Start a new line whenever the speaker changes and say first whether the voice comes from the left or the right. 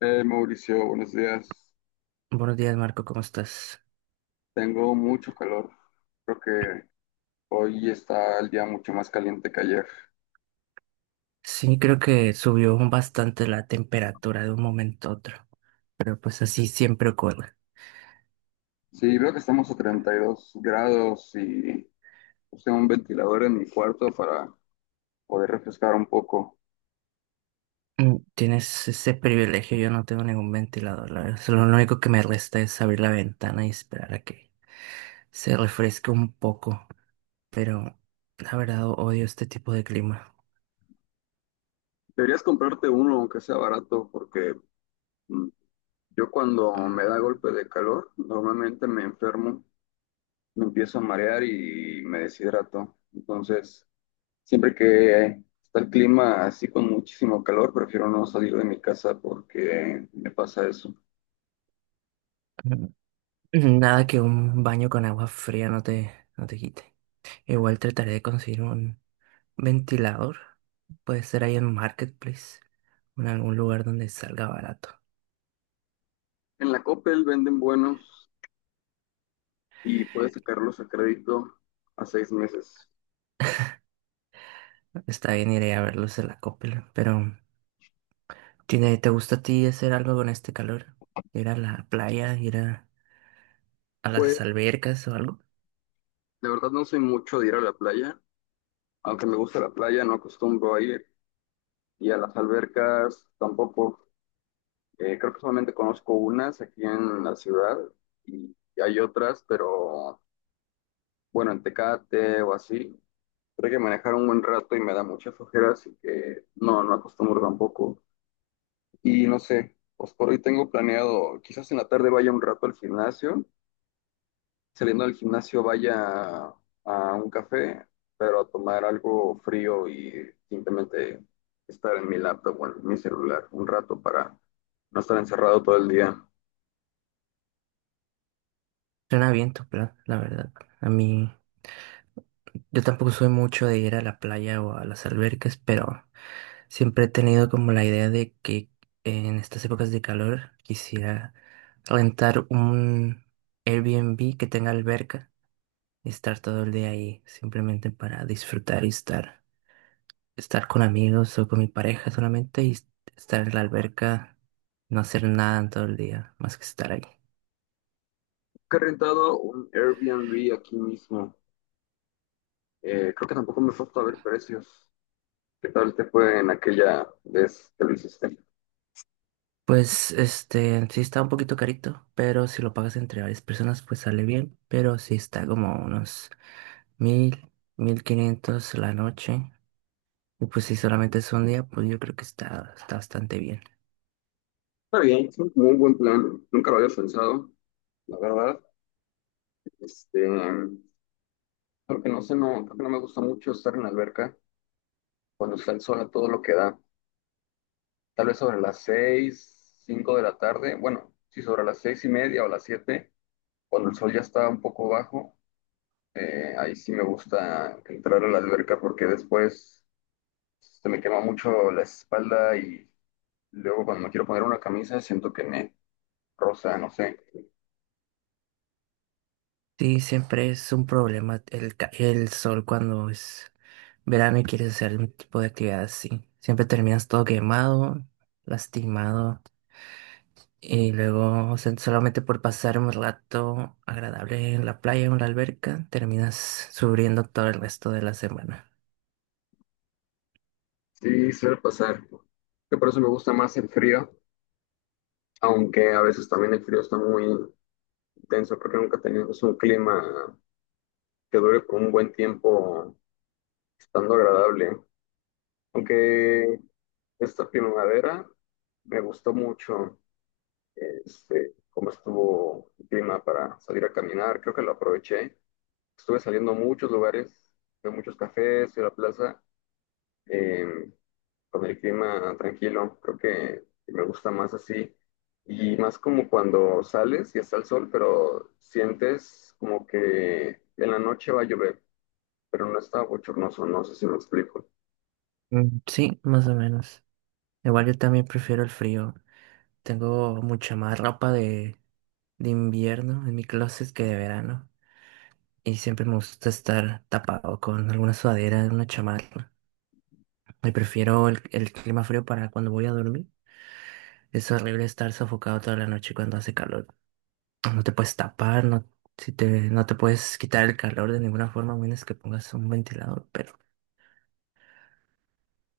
left: Mauricio, buenos días.
right: Buenos días, Marco, ¿cómo estás?
left: Tengo mucho calor. Creo que hoy está el día mucho más caliente que ayer.
right: Sí, creo que subió bastante la temperatura de un momento a otro, pero pues así siempre ocurre.
left: Sí, veo que estamos a 32 grados y usé un ventilador en mi cuarto para poder refrescar un poco.
right: Mm. Tienes ese privilegio, yo no tengo ningún ventilador, la verdad. Solo Lo único que me resta es abrir la ventana y esperar a que se refresque un poco, pero la verdad odio este tipo de clima.
left: Deberías comprarte uno, aunque sea barato, porque mm, yo cuando me da golpe de calor, normalmente me enfermo, me empiezo a marear y me deshidrato. Entonces, siempre que está el clima así con muchísimo calor, prefiero no salir de mi casa porque me pasa eso.
right: Mm. Nada que un baño con agua fría no te quite. Igual trataré de conseguir un ventilador, puede ser ahí en Marketplace, en algún lugar donde salga barato.
left: En la Coppel venden buenos y puedes sacarlos a crédito a 6 meses.
right: Está bien, iré a verlos en la Coppel, pero ¿ te gusta a ti hacer algo con este calor? ¿Ir a la playa, ir a
left: Pues
right: las albercas o algo?
left: de verdad no soy mucho de ir a la playa, aunque me gusta la playa, no acostumbro a ir y a las albercas tampoco. Creo que solamente conozco unas aquí en la ciudad y hay otras, pero bueno, en Tecate o así. Creo que manejar un buen rato y me da mucha flojera, así que no, no acostumbro tampoco. Y no sé, pues por hoy tengo planeado, quizás en la tarde vaya un rato al gimnasio, saliendo del gimnasio vaya a un café, pero a tomar algo frío y simplemente estar en mi laptop o en mi celular un rato para no estar encerrado todo el día.
right: Suena bien tu plan, la verdad. A mí, yo tampoco soy mucho de ir a la playa o a las albercas, pero siempre he tenido como la idea de que en estas épocas de calor quisiera rentar un Airbnb que tenga alberca y estar todo el día ahí simplemente para disfrutar y estar con amigos o con mi pareja solamente y estar en la alberca, no hacer nada en todo el día, más que estar ahí.
left: Que he rentado un Airbnb aquí mismo. Creo que tampoco me he puesto a ver precios. ¿Qué tal te fue en aquella vez que lo hiciste?
right: Pues sí está un poquito carito, pero si lo pagas entre varias personas, pues sale bien, pero sí está como unos 1000, 1500 la noche. Y pues si solamente es un día, pues yo creo que está bastante bien.
left: Está bien, es un muy buen plan. Nunca lo había pensado, la verdad. Este, creo que no sé, no, creo que no me gusta mucho estar en la alberca cuando está el sol a todo lo que da. Tal vez sobre las seis, cinco de la tarde. Bueno, sí, sobre las seis y media o las siete, cuando el sol ya está un poco bajo, ahí sí me gusta entrar a la alberca porque después se me quema mucho la espalda y luego cuando me quiero poner una camisa siento que me roza, no sé.
right: Sí, siempre es un problema el sol cuando es verano y quieres hacer un tipo de actividad así. Siempre terminas todo quemado, lastimado y luego, o sea, solamente por pasar un rato agradable en la playa o en la alberca terminas sufriendo todo el resto de la semana.
left: Sí, suele pasar. Que por eso me gusta más el frío, aunque a veces también el frío está muy intenso. Creo que nunca tenemos un clima que dure por un buen tiempo estando agradable. Aunque esta primavera me gustó mucho este, cómo estuvo el clima para salir a caminar. Creo que lo aproveché. Estuve saliendo a muchos lugares, fui a muchos cafés, fui a la plaza. Em, con el clima tranquilo. Creo que me gusta más así. Y más como cuando sales y está el sol, pero sientes como que en la noche va a llover, pero no está bochornoso, no sé si me explico.
right: Mm, sí, más o menos. Igual yo también prefiero el frío. Tengo mucha más ropa de invierno en mi closet que de verano. Y siempre me gusta estar tapado con alguna sudadera, una chamarra. Y prefiero el clima frío para cuando voy a dormir. Es horrible estar sofocado toda la noche cuando hace calor. No te puedes tapar, no, no te puedes quitar el calor de ninguna forma, a menos que pongas un ventilador, pero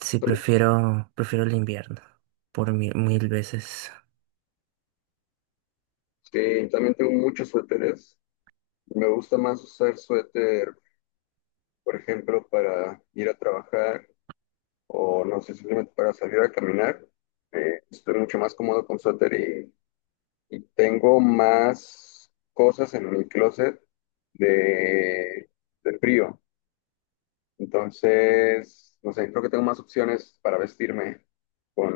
right: sí
left: También-
right: prefiero el invierno por mil veces.
left: sí, también tengo muchos suéteres. Me gusta más usar suéter, por ejemplo, para ir a trabajar o no sé, simplemente para salir a caminar. Estoy mucho más cómodo con suéter. Y tengo más cosas en mi closet de, de frío. Entonces, no sé, creo que tengo más opciones para vestirme con,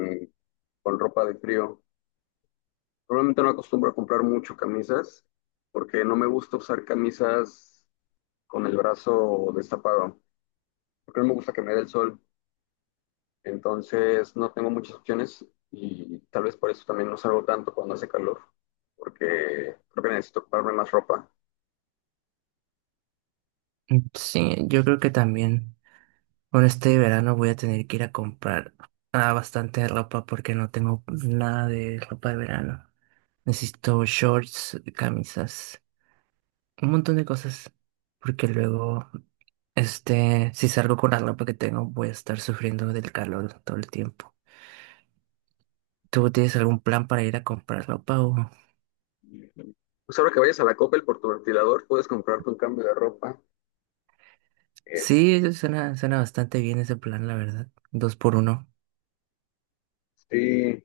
left: con ropa de frío. Probablemente no acostumbro a comprar mucho camisas porque no me gusta usar camisas con el brazo destapado, porque no me gusta que me dé el sol. Entonces, no tengo muchas opciones y tal vez por eso también no salgo tanto cuando hace calor, porque creo que necesito comprarme más ropa.
right: Mm, sí, yo creo que también con este verano voy a tener que ir a comprar bastante ropa porque no tengo nada de ropa de verano. Necesito shorts, camisas, un montón de cosas, porque luego, si salgo con la ropa que tengo, voy a estar sufriendo del calor todo el tiempo. ¿Tú tienes algún plan para ir a comprar ropa o?
left: Pues ahora que vayas a la Coppel por tu ventilador, puedes comprarte un cambio de ropa.
right: Sí, eso suena bastante bien ese plan, la verdad. Dos por uno.
left: Este,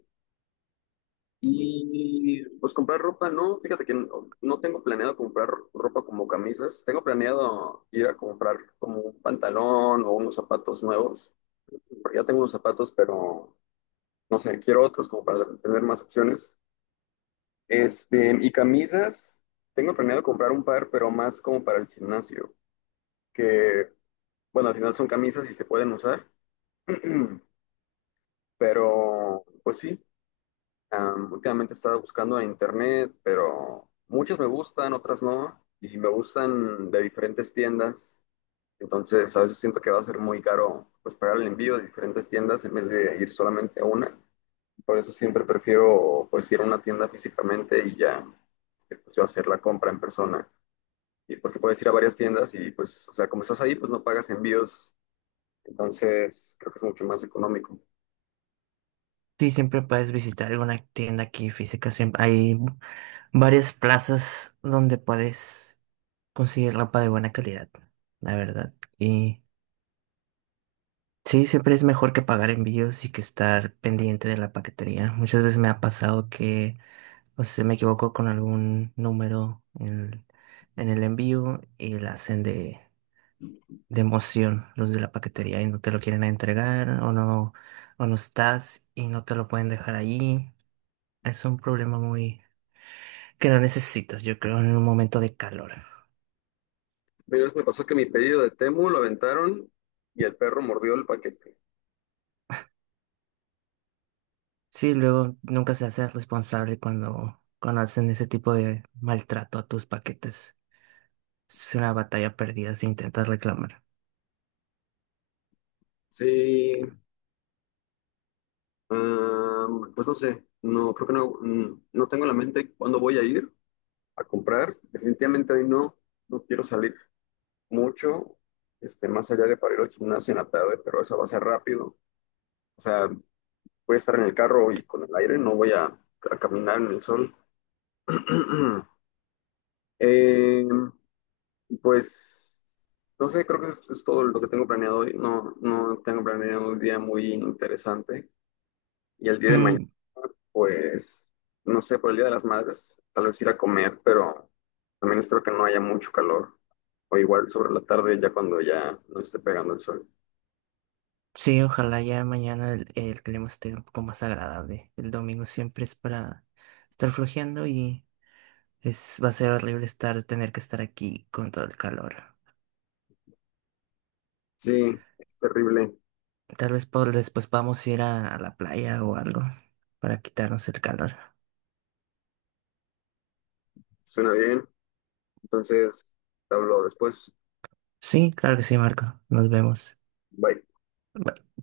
left: y pues comprar ropa, no, fíjate que no, no tengo planeado comprar ropa como camisas. Tengo planeado ir a comprar como un pantalón o unos zapatos nuevos, porque ya tengo unos zapatos, pero no sé, quiero otros como para tener más opciones. Este, y camisas, tengo planeado comprar un par, pero más como para el gimnasio. Que, bueno, al final son camisas y se pueden usar. Pero, pues sí, últimamente he estado buscando en internet, pero muchas me gustan, otras no, y me gustan de diferentes tiendas. Entonces, a veces siento que va a ser muy caro pues pagar el envío de diferentes tiendas en vez de ir solamente a una. Por eso siempre prefiero pues ir a una tienda físicamente y ya este, pues, yo hacer la compra en persona. Y porque puedes ir a varias tiendas y pues, o sea, como estás ahí, pues no pagas envíos. Entonces, creo que es mucho más económico.
right: Sí, siempre puedes visitar alguna tienda aquí física. Siempre hay varias plazas donde puedes conseguir ropa de buena calidad, la verdad. Y sí, siempre es mejor que pagar envíos y que estar pendiente de la paquetería. Muchas veces me ha pasado que, o sea, me equivoco con algún número en el envío y la hacen de emoción los de la paquetería y no te lo quieren entregar o no estás y no te lo pueden dejar ahí. Es un problema muy que no necesitas, yo creo, en un momento de calor.
left: Una vez me pasó que mi pedido de Temu lo aventaron y el perro mordió el paquete.
right: Sí, luego nunca se hace responsable cuando hacen ese tipo de maltrato a tus paquetes. Será batalla perdida si intentas reclamar.
left: Sí, ah, pues no sé, no, creo que no, no tengo en la mente cuándo voy a ir a comprar. Definitivamente hoy no, no quiero salir mucho, este, más allá de para ir al gimnasio en la tarde, pero eso va a ser rápido. O sea, voy a estar en el carro y con el aire, no voy a caminar en el sol. Eh, Y pues, no sé, creo que es todo lo que tengo planeado hoy. No, no tengo planeado un día muy interesante. Y el día de mañana,
right: Mm,
left: pues, no sé, por el Día de las Madres, tal vez ir a comer, pero también espero que no haya mucho calor. O igual sobre la tarde, ya cuando ya no esté pegando el sol.
right: sí, ojalá ya mañana el clima esté un poco más agradable. El domingo siempre es para estar flojeando y es, va a ser horrible tener que estar aquí con todo el calor.
left: Sí, es terrible.
right: Tal vez después vamos a ir a la playa o algo para quitarnos el calor.
left: Suena bien. Entonces, te hablo después.
right: Sí, claro que sí, Marco. Nos vemos.
left: Bye.